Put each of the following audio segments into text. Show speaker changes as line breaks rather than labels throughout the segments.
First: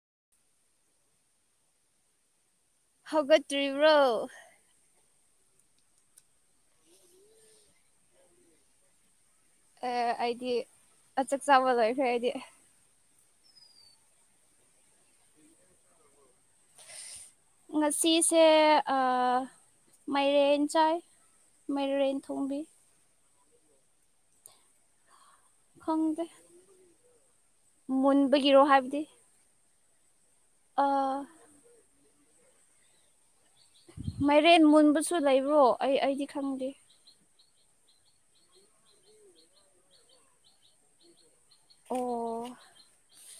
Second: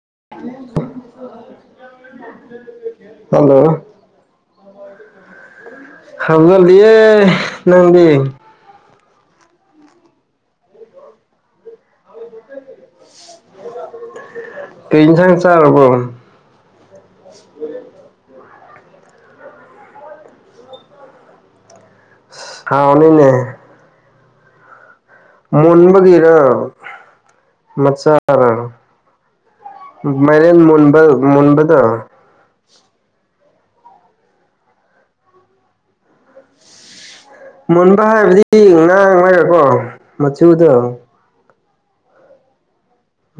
[unintelligible] hello
ꯍꯒꯇ꯭ꯔꯤꯕ꯭ꯔꯣ
ꯍꯪꯒꯜꯗꯌꯦ ꯅꯪꯕꯤ
ꯑꯦ ꯑꯩꯗꯤ ꯆꯥꯛ ꯆꯥꯕ ꯂꯣꯏꯈꯦ ꯑꯩꯗꯤ
ꯀꯩꯅꯅꯤ ꯁꯪ ꯆ ꯀꯣ
ꯉꯁꯤꯁꯦ ꯃꯔꯟ ꯆꯥꯏ ꯃꯔꯔꯟ ꯊꯣꯡꯕꯤ
ꯍꯥꯎꯅꯤꯅꯦ
ꯈꯪꯗꯦ
ꯃꯨꯟꯕꯒꯔ ꯃꯆꯥꯔ
ꯃꯨꯟꯕꯒꯤꯔꯣ ꯍꯥꯏꯕꯗꯤ
ꯃꯔꯦꯜ ꯃꯨꯟꯕ
ꯑꯥ
ꯃꯨꯟꯕꯗ
ꯃꯥꯏꯔꯦꯟ ꯃꯨꯟꯕꯁꯨ ꯂꯩꯕ꯭ꯔꯣ ꯑꯩ ꯑꯩꯗꯤ ꯈꯪꯗꯦ
ꯃꯨꯟꯕ ꯍꯥꯏꯕꯗꯤ ꯉꯥꯡꯉꯔꯀꯣ ꯃꯆꯨꯗꯣ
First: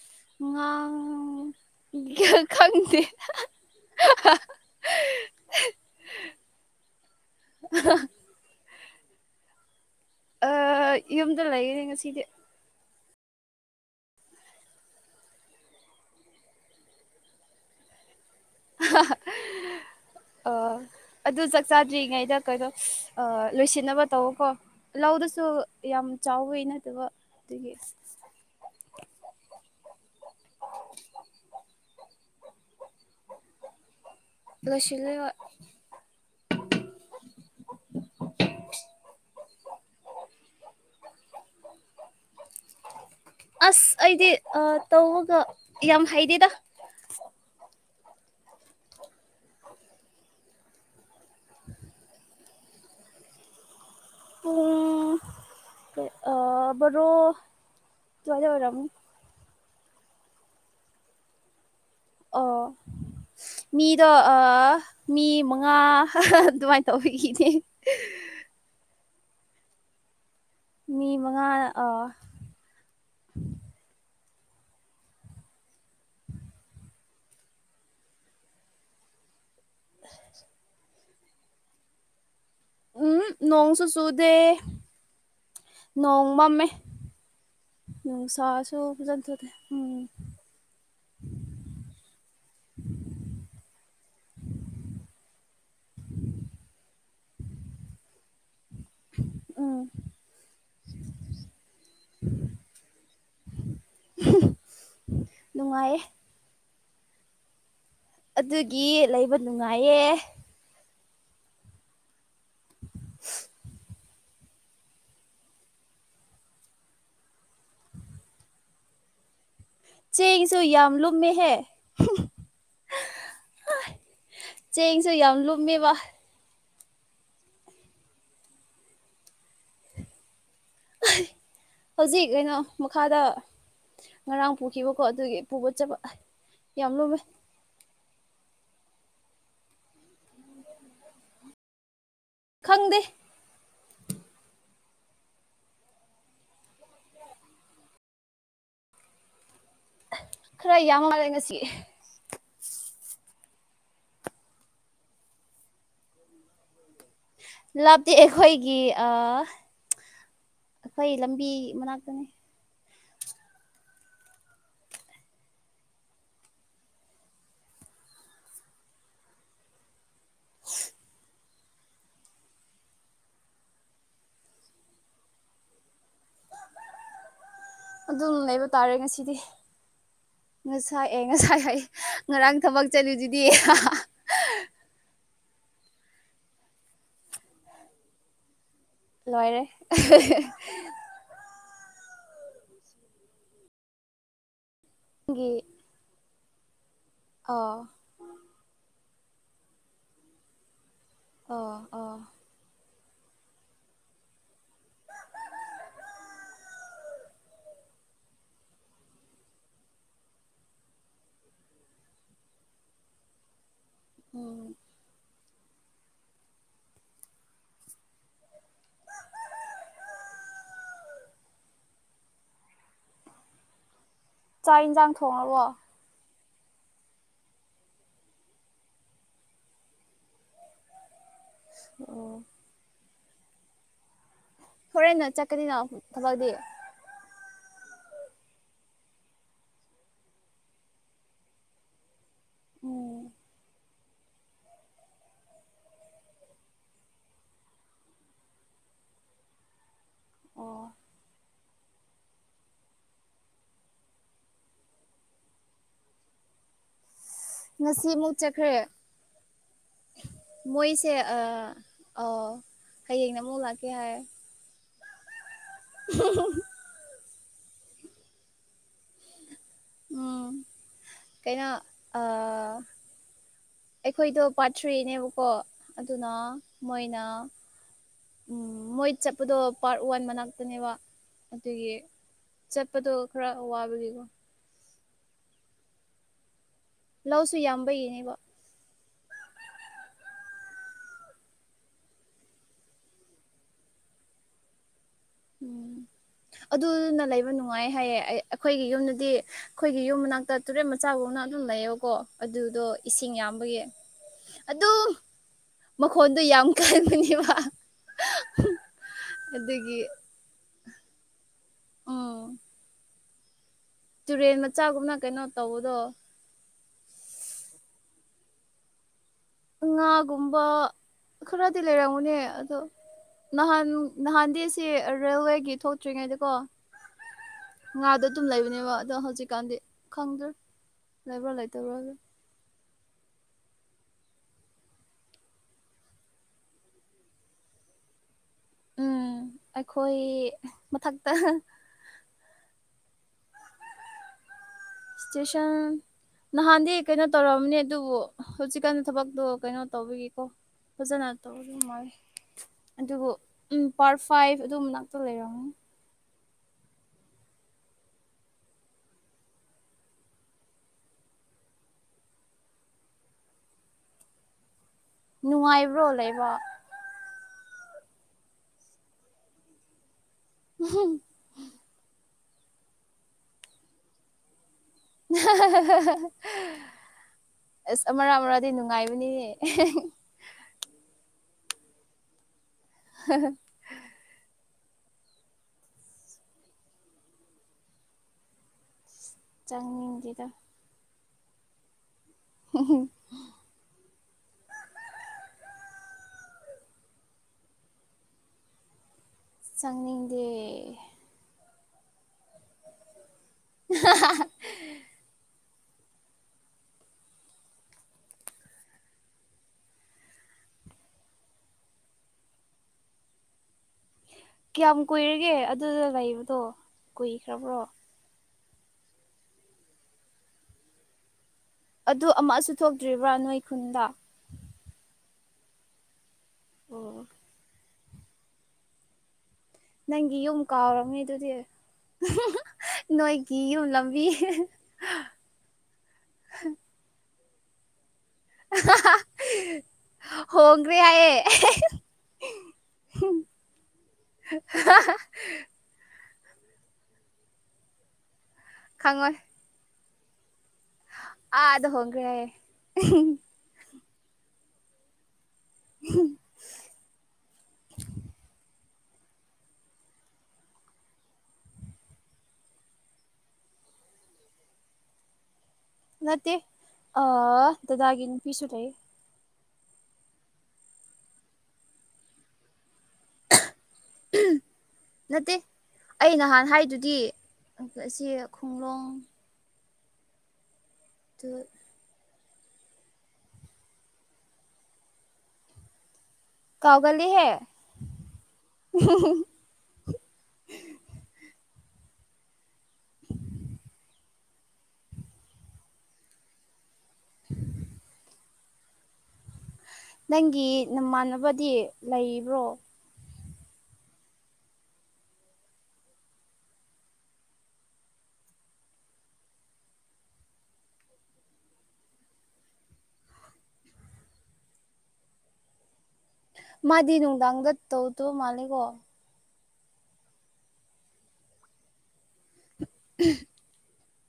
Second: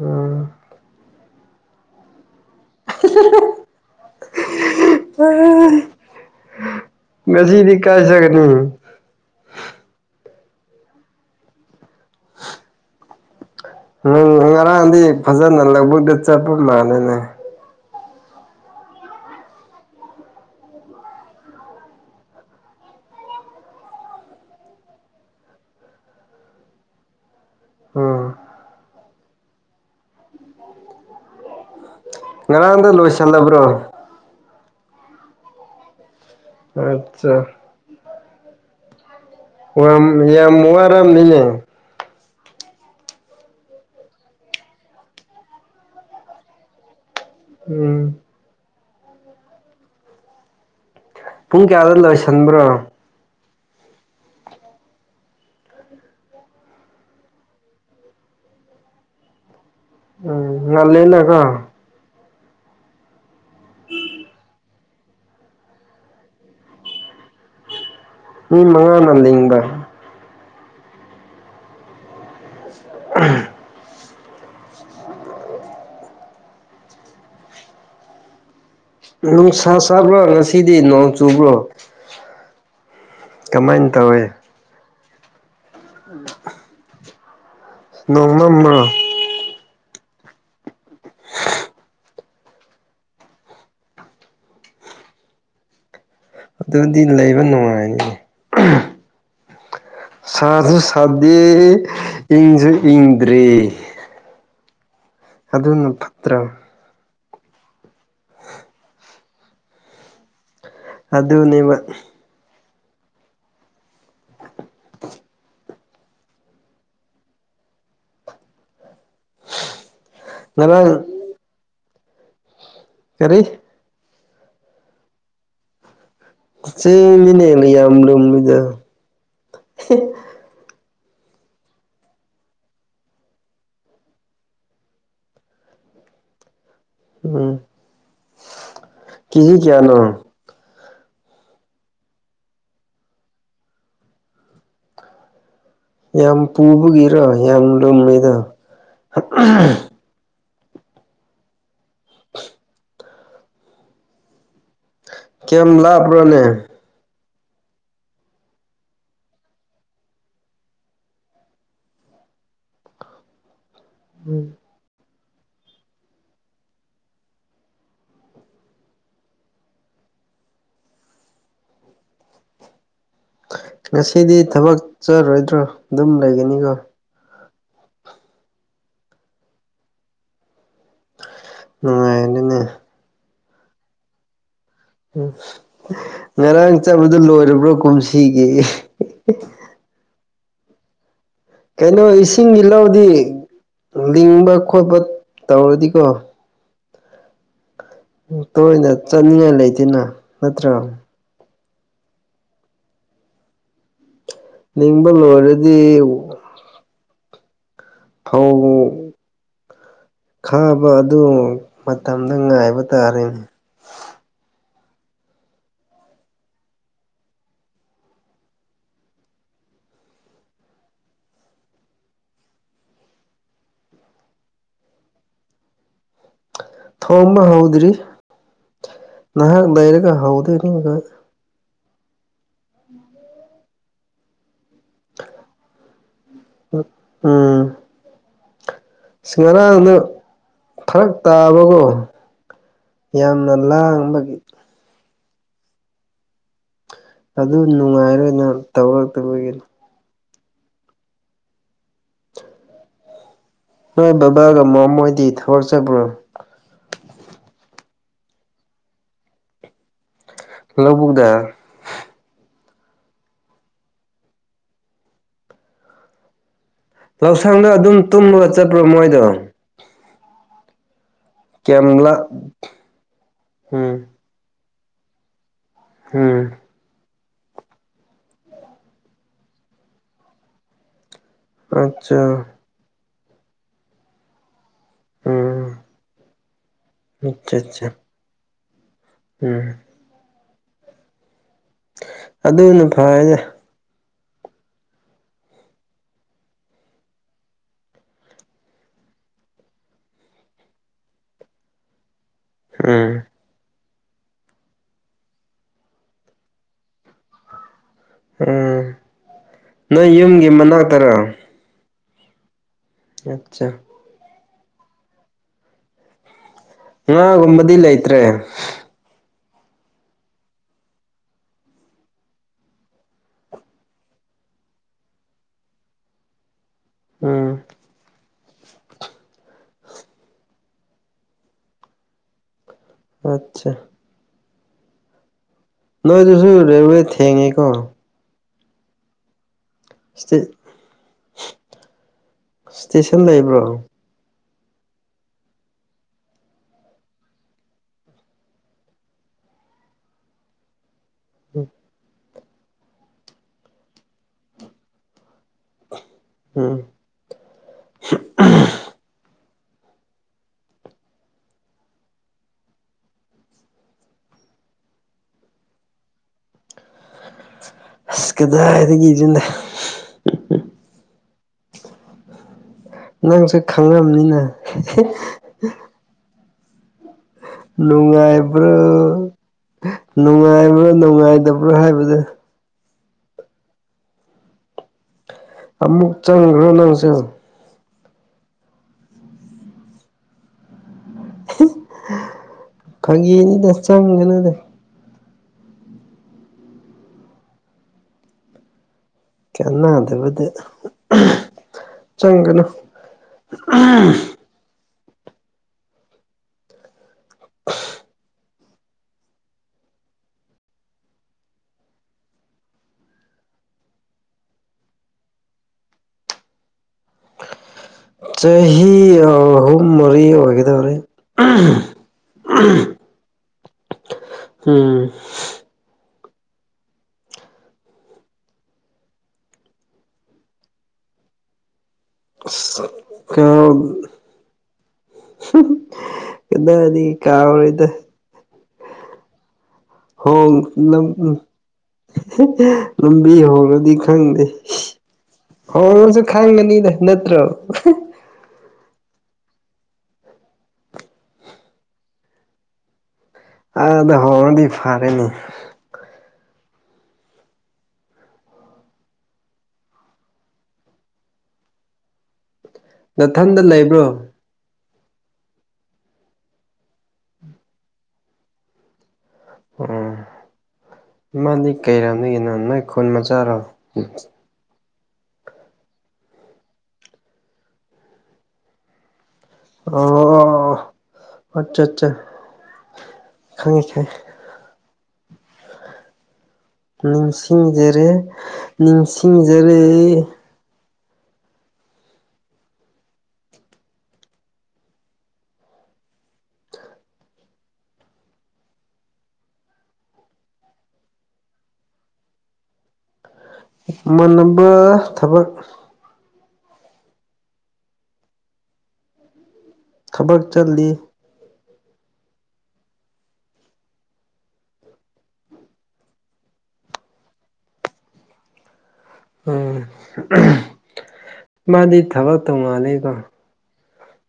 ꯎꯝ
ꯉ ꯈꯪꯁꯤ
ꯉꯁꯤꯗꯤ ꯀꯥꯏ ꯁꯅꯤ
ꯑ ꯌꯨꯝꯗ ꯂꯩꯔꯦ ꯉꯁꯤꯗꯤ
ꯎꯝ ꯉꯔꯥꯡꯗꯤ ꯐꯖꯅ ꯂꯧꯕꯨꯛꯇ ꯆꯠꯄ ꯃꯥꯜꯂꯦꯅꯦ
ꯑ
ꯎ
ꯑꯗꯨ ꯆꯥꯛ ꯆꯥꯗ꯭ꯔꯤꯉꯩꯗ ꯀꯩꯅꯣ ꯂꯣꯏꯁꯤꯟꯅꯕ ꯇꯧ ꯀꯣ ꯂꯧꯗꯁꯨ ꯌꯥꯝ ꯆꯥꯎꯋ ꯅ ꯑꯗꯨꯒ ꯗꯒꯤ
ꯎꯝ ꯉꯔꯥꯡꯗ ꯂꯣꯏꯁꯤꯜꯂꯕ꯭ꯔꯣ
ꯂ꯭ꯂꯁꯤꯂ
ꯑꯠꯆꯥ
[unintelligible]
ꯑꯣ ꯌꯥꯝ ꯃꯨꯕꯥꯔꯝꯅꯤꯅꯦ
ꯑꯁ ꯑꯩꯗꯤ ꯇꯧꯔꯒ ꯌꯥꯝ ꯍꯩꯗꯦꯗ
ꯎꯝ
[inaudible]
ꯄꯨꯡ ꯀꯌꯥ ꯑꯗꯨꯂꯁꯟꯕ꯭ꯔꯣ ꯍ
ꯔꯣ ꯇꯋꯥꯗ ꯑꯣꯏꯔ
ꯎꯝ ꯅꯜꯅꯀꯥ
ꯑꯣ ꯃꯤꯗꯣ ꯃꯤ ꯃꯉꯥ ꯑꯗꯨꯃꯥꯏꯅ ꯇꯧꯕꯤꯈꯤꯅꯦ
ꯃꯤ ꯃꯉꯥꯅ ꯂꯤꯡꯕ
ꯃꯤ ꯃꯉꯥ
[unintelligible] ꯅꯨꯡꯁꯥ ꯁꯥꯕ꯭ꯔꯣ ꯉꯁꯤꯗꯤ ꯅꯣꯡ ꯆꯨꯕ꯭ꯔꯣ
ꯎꯝ ꯅꯣꯡꯣꯡꯁꯨ
ꯀꯃꯥꯏꯅ
ꯁꯨꯗꯦ
ꯇꯧꯋꯦ
ꯅꯣꯡꯣꯡ ꯃꯥ ꯃ ꯎ
ꯅꯣꯡꯃꯝꯕ꯭ꯔꯣ
ꯁꯥꯁꯨꯕ ꯆꯗꯦ ꯎꯝ [unintelligible]
ꯑꯗꯨꯗꯤ ꯂꯩꯕ ꯅꯨꯡꯉꯥꯏꯅꯤꯅꯤ
ꯎꯝ
ꯁꯥꯗꯨꯨ ꯁꯥꯗꯦ ꯏꯟꯁꯨ ꯏꯟꯗ꯭ꯔꯔꯤ ꯑꯗꯨꯅ
ꯅꯨꯡꯉꯥꯏꯌꯦ
ꯐꯠꯇ꯭ꯔ
ꯑꯗꯨꯒꯤ ꯂꯩꯕ ꯅꯨꯡꯉꯥꯏꯌꯦ
ꯑꯗꯨꯅꯦꯕ
[unintelligible] ꯆꯦꯡꯁꯨ ꯌꯥꯝ ꯌꯥꯝ
ꯉꯔꯥꯡ
ꯂꯨꯝꯃꯦ ꯍꯥꯏꯦ
ꯀꯔꯤ
ꯆꯦꯡꯁꯨ ꯌꯥꯝ ꯂꯨꯝꯃꯦꯕ
ꯁꯤ ꯃꯤꯅꯦ ꯂꯩ ꯌꯥꯝꯗꯃꯤꯗ
ꯍꯧꯖꯤꯛ ꯀꯩꯅꯣ ꯃꯈꯥꯗ ꯉꯔꯥꯡ ꯄꯨꯈꯤꯕꯀꯣ ꯑꯗꯨꯒꯤ ꯄꯨꯕ ꯆꯠꯄ ꯌꯥꯝ ꯂꯨꯝꯃꯦ
ꯀꯁꯤ ꯀꯌꯥ ꯅ
ꯈꯪꯗꯦ
ꯌꯥꯝ ꯄꯨꯕꯒꯤꯔꯣ ꯌꯥꯝ ꯂꯨꯝꯃꯤꯗ
ꯈꯔ ꯌꯥꯝ ꯃꯥꯜꯂꯦ ꯉꯁꯤ
ꯀꯌꯥꯝ ꯂꯥꯛꯄꯔꯅꯦ
ꯂꯥꯞꯇꯤ ꯑꯩꯈꯣꯏꯒꯤ ꯑ ꯑꯩꯈꯣꯏ ꯂꯝꯕꯤ ꯃꯅꯥꯛꯇꯅꯤ
ꯎꯝ ꯉꯁꯤꯗꯤ ꯊꯕꯛ ꯆꯠꯔꯣꯏꯗ꯭ꯔꯣ ꯑꯗꯨꯝ ꯂꯩꯒꯅꯤꯀꯣ
ꯑꯗꯨꯝ ꯂꯩꯕ ꯇꯥꯔꯦ ꯉꯁꯤꯗꯤ ꯉꯁꯥꯏ ꯑꯦ ꯉꯁꯥꯏ ꯍꯥꯏ ꯉꯔꯥꯡ
ꯅꯨꯡꯉꯥꯏꯔꯦꯅꯦ
ꯊꯕꯛ ꯆꯠꯂꯨꯗꯨꯗꯤ
ꯉꯔꯥꯡ ꯆꯠꯕꯗ ꯂꯣꯏꯔꯕ꯭ꯔꯣ ꯀꯨꯝꯁꯤꯒꯤ
ꯂꯣꯏꯔꯦ
ꯀꯩꯅꯣ ꯏꯁꯤꯡꯒꯤ ꯏ ꯂꯧꯗꯤ ꯂꯤꯡꯕ ꯈꯣꯠꯄ ꯇꯧꯔꯗꯤꯀꯣ
ꯑ
ꯇꯣꯏꯅ ꯆꯠꯅꯤꯡꯉꯥꯏ ꯂꯩꯇꯅ ꯅꯠꯇ꯭ꯔꯒ
ꯑ ꯑꯣꯥ
ꯅꯤꯡꯕ ꯂ ꯑꯣꯏꯔꯗꯤ ꯊꯧ [unintelligible] ꯈꯥꯕ ꯑꯗꯨ ꯃꯇꯝꯗ ꯉꯥꯏꯕ ꯇꯥꯔꯦꯅꯦ
ꯎꯝ ꯆꯥꯛ ꯌꯦꯟꯁꯥꯡ ꯊꯣꯡꯉꯕꯣ
ꯊꯣꯝꯕ ꯍꯥꯎꯗ꯭ꯔꯤ ꯅꯍ ꯏꯔꯒ ꯍꯥꯎꯗ ꯏꯅꯤ
ꯑꯣ ꯍꯣꯔꯦꯟ ꯅ ꯆꯠꯀꯅꯤꯅ ꯊꯕꯛꯇꯗꯤ
ꯎꯝ ꯉꯔꯥꯡꯗꯨꯅ ꯐꯔꯛ ꯇꯥꯕꯀꯣ
ꯎꯝ
ꯌꯥꯝꯅ ꯂꯥꯡꯕꯒꯤ ꯑꯗꯨ ꯅꯨꯡꯉꯥꯏꯔꯣꯏꯅ ꯇꯧꯔꯛꯇꯕꯒꯤ
ꯑꯣ
ꯅꯣꯏ ꯕꯕꯥꯒ ꯃꯃꯣꯏꯗꯤ ꯊꯒꯛꯆꯕ꯭ꯔꯣ
ꯉꯁꯤꯃꯨꯛ ꯆꯠꯈ꯭ꯔꯦ ꯃꯣꯏꯁꯦ
ꯂꯧꯕꯨꯛꯗ
ꯍꯌꯦꯡꯅ ꯑꯃꯨꯛ ꯂꯥꯛꯀꯦ ꯍꯥꯏ [inaudible]
ꯂꯧꯎꯁꯪꯗ ꯑꯗꯨꯝ ꯇꯨꯝꯂꯒ ꯆꯠꯄ꯭ꯔꯣ ꯃꯣꯏꯗꯣ
ꯎꯝ ꯀꯩꯅꯣ
ꯀꯌꯥꯝ ꯂꯥꯞ ꯎꯝ
ꯑꯩꯈꯣꯏꯗꯣ ꯄꯥꯊ꯭ꯔꯤꯅꯦꯕꯀꯣ ꯑꯗꯨꯅ
ꯎꯝ
ꯃꯣꯏꯅ ꯎꯝ ꯃꯣꯏ ꯆꯠꯄꯗꯣ ꯄꯥꯔꯠ ꯋꯥꯟ ꯃꯅꯥꯛꯇꯅꯦꯕ ꯑꯗꯨꯒꯤ
ꯑꯠꯆꯥ
ꯆꯠꯄꯗꯣ ꯈꯔ ꯋꯥꯕꯒꯤꯀꯣ
ꯑꯝ
ꯂꯧꯁꯨ ꯌꯥꯝꯕꯅꯦꯕ
ꯎꯝ ꯑꯗꯨꯗꯅ ꯐꯥꯏꯗꯦ
ꯎꯝ ꯑꯗꯨꯅ ꯂꯩꯕ ꯅꯨꯡꯉꯥꯏ ꯍꯥꯏꯌꯦ ꯑꯩꯈꯣꯏꯒꯤ ꯌꯨꯝꯗꯗꯤ ꯑꯩꯈꯣꯏꯒꯤ ꯌꯨꯝ ꯃꯅꯥꯛꯇ ꯇꯨꯔꯦꯟ ꯃꯆꯥ ꯐꯧꯅ ꯑꯗꯨꯝ ꯂꯩꯌꯣꯀꯣ ꯑꯗꯨꯗꯣ
ꯎꯝ
ꯏꯁꯤꯡ ꯌꯥꯝꯕꯒꯤ ꯑꯗꯨ ꯃꯈꯣꯟꯗꯣ ꯌꯥꯝ ꯀꯟꯕꯅꯦꯕ
ꯎꯝ
ꯑꯗꯨꯒꯤ
ꯅꯣꯏ ꯌꯨꯝꯒꯤ ꯃꯅꯥꯛꯇꯔꯥ
ꯎꯝ
ꯑꯆꯥ
ꯇꯨꯔꯦꯟ ꯃꯆꯥꯒꯨꯝꯅ ꯀꯩꯅꯣ ꯇꯧꯕꯗꯣ
ꯉꯥꯒꯨꯝꯕꯗꯤ ꯂꯩꯇ꯭ꯔꯦ
ꯉꯥꯒꯨꯝꯕ ꯈꯔꯗꯤ ꯂꯩꯔꯝꯃꯨꯅꯦ ꯑꯗꯣ ꯅꯍꯥꯟ ꯅꯍꯥꯟꯗꯤꯁꯤ ꯔꯦꯜꯋꯦꯒꯤ ꯊꯣꯛꯇ꯭ꯔꯤꯉꯩꯗ ꯀꯣ
ꯎꯝ
ꯑꯗꯨꯝ ꯂꯩꯕꯅꯦꯕ ꯑꯗꯣ ꯍꯧꯖꯤꯛꯀꯥꯟꯗꯤ ꯈꯪꯗ꯭ꯔꯦ ꯂꯩꯕ꯭ꯔꯥ ꯂꯩꯇꯕ꯭ꯔꯥ ꯑꯗꯨ
ꯑꯆꯥ ꯅꯣꯏ ꯑꯗꯨꯁꯨ ꯔꯦꯜꯋꯦ ꯊꯦꯡꯉꯦ ꯀꯣ
ꯎꯝ ꯑꯩꯈꯣꯏ
ꯁ꯭ꯇꯦ
ꯃꯊꯛꯇ
ꯏꯁꯇꯦꯁꯟ ꯂꯩꯕ꯭ꯔꯣ
ꯏꯁꯇꯦꯁꯟ ꯅꯍꯥꯟꯗꯤ ꯀꯩꯅꯣ ꯇꯧꯔꯑꯝꯅꯦ ꯑꯗꯨꯕꯨ ꯍꯧꯖꯤꯛꯀꯥꯟ ꯊꯕꯛꯇꯣ ꯀꯩꯅꯣ ꯇꯧꯕꯤꯒꯀꯣ ꯐꯖꯅ ꯇꯧ ꯑꯗꯨꯝ ꯃꯥ ꯑꯗꯨꯕꯨ ꯄꯥꯔꯠ ꯐꯥꯏꯚ ꯑꯗꯨꯝꯕꯅꯥꯛꯇ ꯂꯩꯔꯝꯅꯤ
ꯎꯝ [unintelligible] [inaudible]
ꯅꯨꯡꯉꯥꯏꯕ꯭ꯔꯣ ꯂꯩꯕ
ꯑꯁ ꯀꯗꯥꯏꯗꯒꯤꯁꯤꯗ
ꯎꯝ
ꯅꯪꯁꯨꯦ ꯈꯪꯉꯕꯅꯤꯅ
[unintelligible] [inaudible] ꯑꯁ ꯑꯃꯔꯥ
ꯅꯨꯡꯉꯥꯏꯕ꯭ꯔꯣ
ꯑꯃꯔꯥꯗꯤ ꯅꯨꯡꯉꯥꯏꯕꯅꯤꯅꯦ
ꯅꯨꯡꯉꯥꯏꯕ꯭ꯔꯥ ꯅꯨꯡꯉꯥꯏꯗꯕ ꯭ꯔꯣꯏ ꯍꯥꯏꯕꯗ
[unintelligible] [inaudible]
ꯑꯃꯨꯛ ꯆꯪꯈ꯭ꯔꯣ ꯅꯪꯁꯦ
ꯆꯥꯡꯉ ꯂꯤꯗ
ꯐꯥꯒꯦꯅꯤꯗ ꯆꯪꯒꯅꯨꯗ ꯀꯅꯥ
ꯆꯪꯅꯤꯡꯗꯦ
ꯑꯗꯕꯗꯤ ꯆꯪꯒꯅꯣ ꯑꯥ [unintelligible] [inaudible]
ꯀꯌꯥꯝ ꯀꯨꯏꯔꯒꯦ ꯑꯗꯨꯗ ꯂꯩꯕꯗꯣ ꯀꯨꯏꯈ꯭ꯔꯕ꯭ꯔꯣ
ꯆꯍꯤ ꯑꯍꯨꯝ ꯃꯔꯤ ꯑꯣꯏꯒꯗꯧꯔꯦ
ꯑꯗꯨ ꯑꯃꯛꯁꯨ ꯊꯣꯛꯇ꯭ꯔꯤꯕ꯭ꯔꯥ ꯅꯣꯏ ꯈꯨꯟꯗ
ꯎꯝ
ꯑꯣ ꯅꯪꯒꯤ ꯌꯨꯝ ꯀꯥꯎꯔꯝꯃꯤ ꯑꯗꯨꯗꯤ
ꯀ
ꯅꯣꯏꯒꯤ ꯌꯨꯝ ꯂꯝꯕꯤ
[unintelligible] [inaudible] ꯀꯗꯥꯅꯤ ꯀꯥꯎꯔꯣꯏꯗ
[unintelligible] [inaudible]
ꯍ ꯎ
ꯍꯣꯡꯈ꯭ꯔꯦ ꯍꯥꯏꯌꯦ
[unintelligible] [inaudible] ꯂꯝꯨꯝꯕꯤ ꯍꯔꯗꯤ ꯈꯪꯗꯦ ꯍꯔꯁꯨ ꯈꯥꯡꯕꯅꯤꯗ ꯅꯠꯇ꯭ꯔꯣ
ꯈꯪꯉꯣꯏ ꯑ ꯑꯗꯨꯗ ꯍꯒ꯭ꯔꯦ
ꯑꯥꯗ ꯍꯣꯡꯉꯗꯤ ꯐꯔꯦꯅꯤ
ꯎ [unintelligible] [inaudible]
ꯃꯊꯟꯗ ꯂꯩꯕ꯭ꯔꯣ
ꯅꯠꯇꯦ ꯑꯗꯥꯒꯤꯅꯤ ꯄꯤꯤꯁ ꯂꯩ
ꯎ ꯏꯃꯅꯤ ꯀꯩꯔꯅꯤ ꯌꯦꯟꯅꯅ ꯈꯣꯟ ꯃꯆꯥꯥꯔꯣ
ꯅꯠꯇꯦ ꯑꯩ ꯅꯍꯥꯟ ꯍꯥꯏꯗꯨꯗꯤ ꯁꯤ ꯈꯨꯡꯡꯂꯣꯡ
ꯑ ꯑꯆꯥ ꯑꯠꯆꯥ ꯈꯪꯉꯦ ꯈ
ꯀꯥꯎꯒꯜꯂꯤꯍꯦ
ꯅꯤꯡꯁꯤꯡꯖꯔꯦ ꯅꯤꯡꯁꯤꯡꯖꯔꯦ
[unintelligible] [inaudible] ꯅꯪꯒꯤ ꯅꯃꯥꯟꯅꯕꯗꯤ ꯂꯩꯕ꯭ꯔꯣ
ꯏꯃꯥꯟꯅꯕ ꯊꯕꯛ ꯊꯕꯛ ꯆꯠꯂꯤ
ꯃꯥꯗꯤ ꯅꯨꯡꯗꯥꯡꯗ ꯇꯧꯗꯣ ꯃꯥꯜꯂꯦꯀꯣ
ꯎꯝ ꯃꯥꯗꯤ ꯊꯕꯛ ꯇꯣꯉꯥꯜꯂꯤꯀꯣ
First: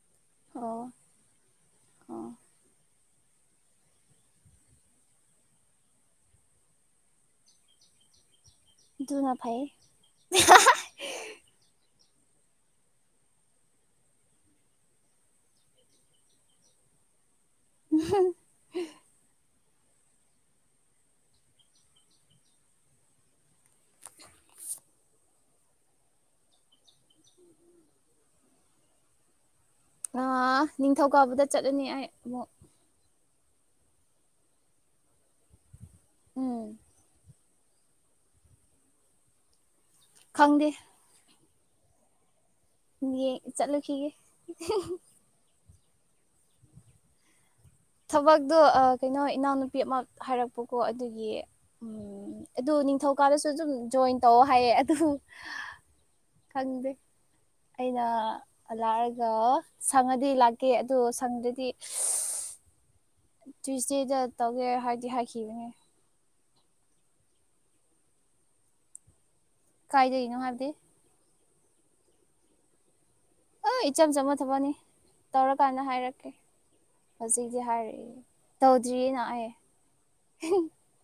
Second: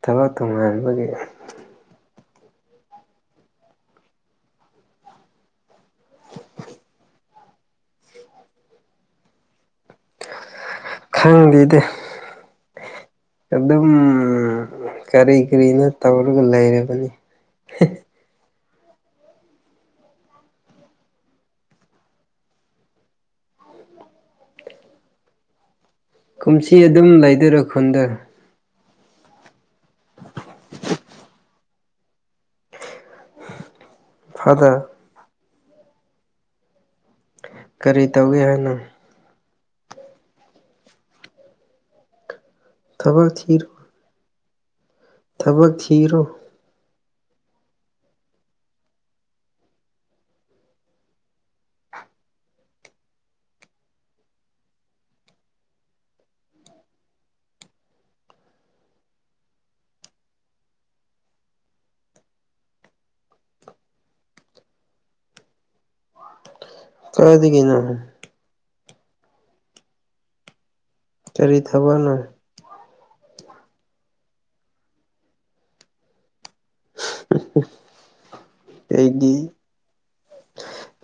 ꯊꯕꯛ
ꯑꯣ
ꯇꯣꯉꯥꯟꯕꯒꯤ
ꯑꯣ ꯨꯅ ꯐꯩ
ꯈꯪꯗꯗꯤ ꯑꯗꯨꯝ ꯀꯔꯤ ꯀꯔꯤꯅ ꯇꯧꯔꯒ ꯂꯩꯔꯕꯅꯤ
ꯎꯝ
ꯀꯨꯝꯁꯤ ꯑꯗꯨꯝ ꯂꯩꯗꯔ ꯈꯨꯟꯗꯔꯣ
ꯑꯥ ꯅꯤꯡꯊꯧꯀꯥꯕꯗ ꯆꯠꯂꯨꯅꯤ ꯑꯩ ꯑꯃꯨꯛ
ꯐꯥꯗ
ꯎꯝ
ꯀꯔꯤ ꯇꯧꯒꯦ ꯍꯥꯏꯅ
ꯈꯪꯗꯦ
ꯊꯕꯛ
ꯌꯦ
ꯊꯤꯔꯣ
ꯆꯠꯂꯨꯈꯤꯒ
ꯊꯕꯛ ꯈꯔꯣ
ꯊꯕꯛꯇꯣ ꯀꯩꯅꯣ ꯏꯅꯥꯎꯅꯨꯄꯤ ꯑꯃ ꯍꯥꯏꯔꯛꯄꯀꯣ ꯑꯗꯨꯒꯤ ꯎꯝ ꯑꯗꯨ ꯅꯤꯡꯊꯧꯀꯥꯗꯁꯨ ꯑꯗꯨꯝ ꯖꯣꯏꯟ ꯇꯧ ꯍꯥꯏꯌꯦ ꯑꯗꯨ ꯈꯪꯗꯦ ꯑꯩꯅ ꯂꯥꯛꯑꯒ ꯁꯪꯉꯗꯤ ꯂꯥꯛꯀꯦ ꯑꯗꯣ ꯁꯪꯗꯗꯤ ꯇ꯭ꯋꯁꯗꯦꯗ ꯇꯧꯒꯦ ꯍꯥꯏꯗꯤ ꯍꯥꯏꯈꯤꯕꯅꯦ
ꯀꯗꯒꯦꯅ
ꯀꯥꯏ ꯂꯩꯔꯤꯅꯣ ꯍꯥꯔꯗꯤ
ꯀꯔꯤ ꯊꯕꯅꯣ
ꯑ ꯏꯆꯝ ꯆꯝꯝꯕꯅ ꯊꯝꯃꯅꯤ ꯇꯧꯔꯀꯥꯟꯗ ꯍꯥꯏꯔꯛꯀꯦ ꯍꯧꯖꯤꯛꯀꯤ ꯍꯥꯏꯔꯛꯑꯦ ꯇꯧꯗ꯭ꯔꯤꯌꯦꯅ
ꯑꯩꯒꯤ
ꯑꯩ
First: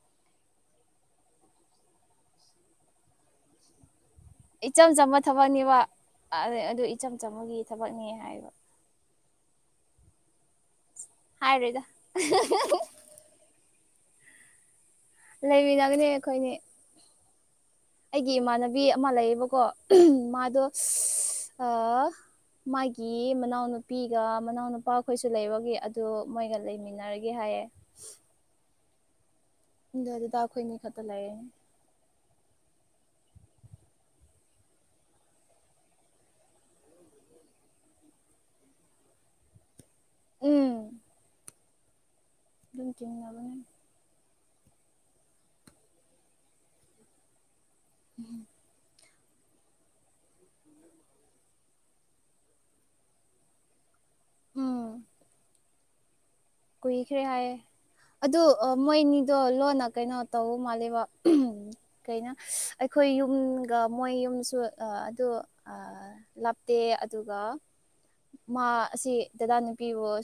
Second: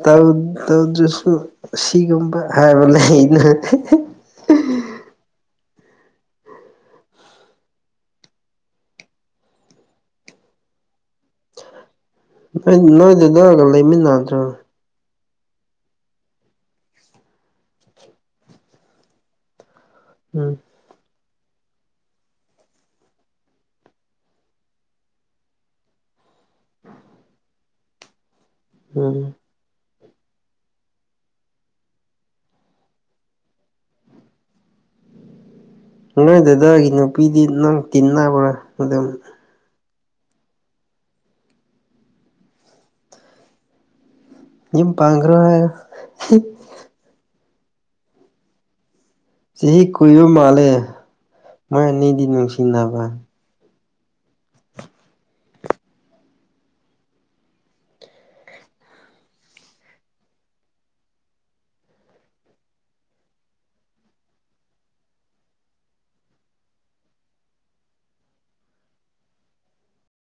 ꯇ ꯇꯧꯗꯁꯨ ꯁꯤꯒꯨꯝꯕ ꯍꯥꯏꯕ ꯂꯩ ꯑꯩꯅ
ꯏꯆꯝ ꯆꯝꯕ ꯊꯕꯛꯅꯦꯕ ꯑꯗꯨ ꯏꯆꯝ ꯆꯝꯕꯒꯤ ꯊꯕꯛꯅꯦ ꯍꯥꯏꯕ ꯍꯥꯏꯗ
ꯅꯣꯏ ꯅꯣꯏꯗꯗꯑꯒ ꯂꯩꯃꯤꯟꯅꯗ꯭ꯔꯣ
ꯂꯩꯃꯤꯟꯅꯒꯅꯦ ꯑꯩꯈꯣꯏꯅꯦ ꯑꯩꯒꯤ ꯏꯃꯥꯟꯅꯕꯤ ꯑꯃ ꯂꯩꯌꯦꯕꯀꯣ
ꯎꯝ
ꯃꯥꯗꯣ ꯃꯥꯒꯤ ꯃꯅꯥꯎꯅꯨꯄꯤꯒ ꯃꯅꯥꯎꯅꯨꯄꯥꯈꯣꯏꯁꯨ ꯂꯩꯕꯒꯤ ꯑꯗꯨꯗ ꯃꯣꯏꯒ ꯂꯩꯃꯤꯟꯅꯔꯒꯦ ꯍꯥꯏꯌꯦ
ꯎꯝ
ꯗ ꯑꯗꯨꯗꯥꯥꯎ ꯈ ꯃꯤ ꯈꯥ ꯇ ꯂꯩꯥꯏ
ꯅꯣꯏꯗꯨ ꯑꯩꯒꯤ ꯅꯨꯄꯤꯗꯤ ꯅꯪ ꯇꯤꯟꯅꯕ꯭ꯔꯥ ꯑꯗꯨꯝ
ꯎꯝ ꯑꯗꯨꯝ ꯀꯔꯤꯥꯕꯅꯦ
ꯌꯦ ꯄꯥꯡꯈ꯭ꯔꯣ ꯍꯥꯏ
ꯎꯝ
ꯆꯍꯤ ꯀꯨꯏꯕ ꯃꯥꯂꯦ ꯃꯥꯏ ꯑꯅꯤꯗꯤ ꯅꯨꯡꯁꯤꯅꯕ
ꯀꯣꯏꯈꯔꯦꯌꯦ ꯑꯗꯨ ꯃꯣꯏꯅꯤꯗꯣ ꯂꯣꯟꯅ ꯀꯩꯅꯣ ꯇꯧ ꯃꯥꯜꯜꯂꯤꯕ ꯀꯩꯅ ꯑꯩꯈꯣꯏ ꯑꯩꯈꯣꯏ ꯌꯨꯝꯒ ꯃꯣꯏ ꯌꯨꯝꯁꯨ ꯑꯗꯨ ꯂꯥꯞꯇꯦ ꯑꯗꯨꯒ ꯃꯥ ꯑꯁꯤ ꯗꯦꯗꯥ ꯅꯨꯄꯤꯕꯨ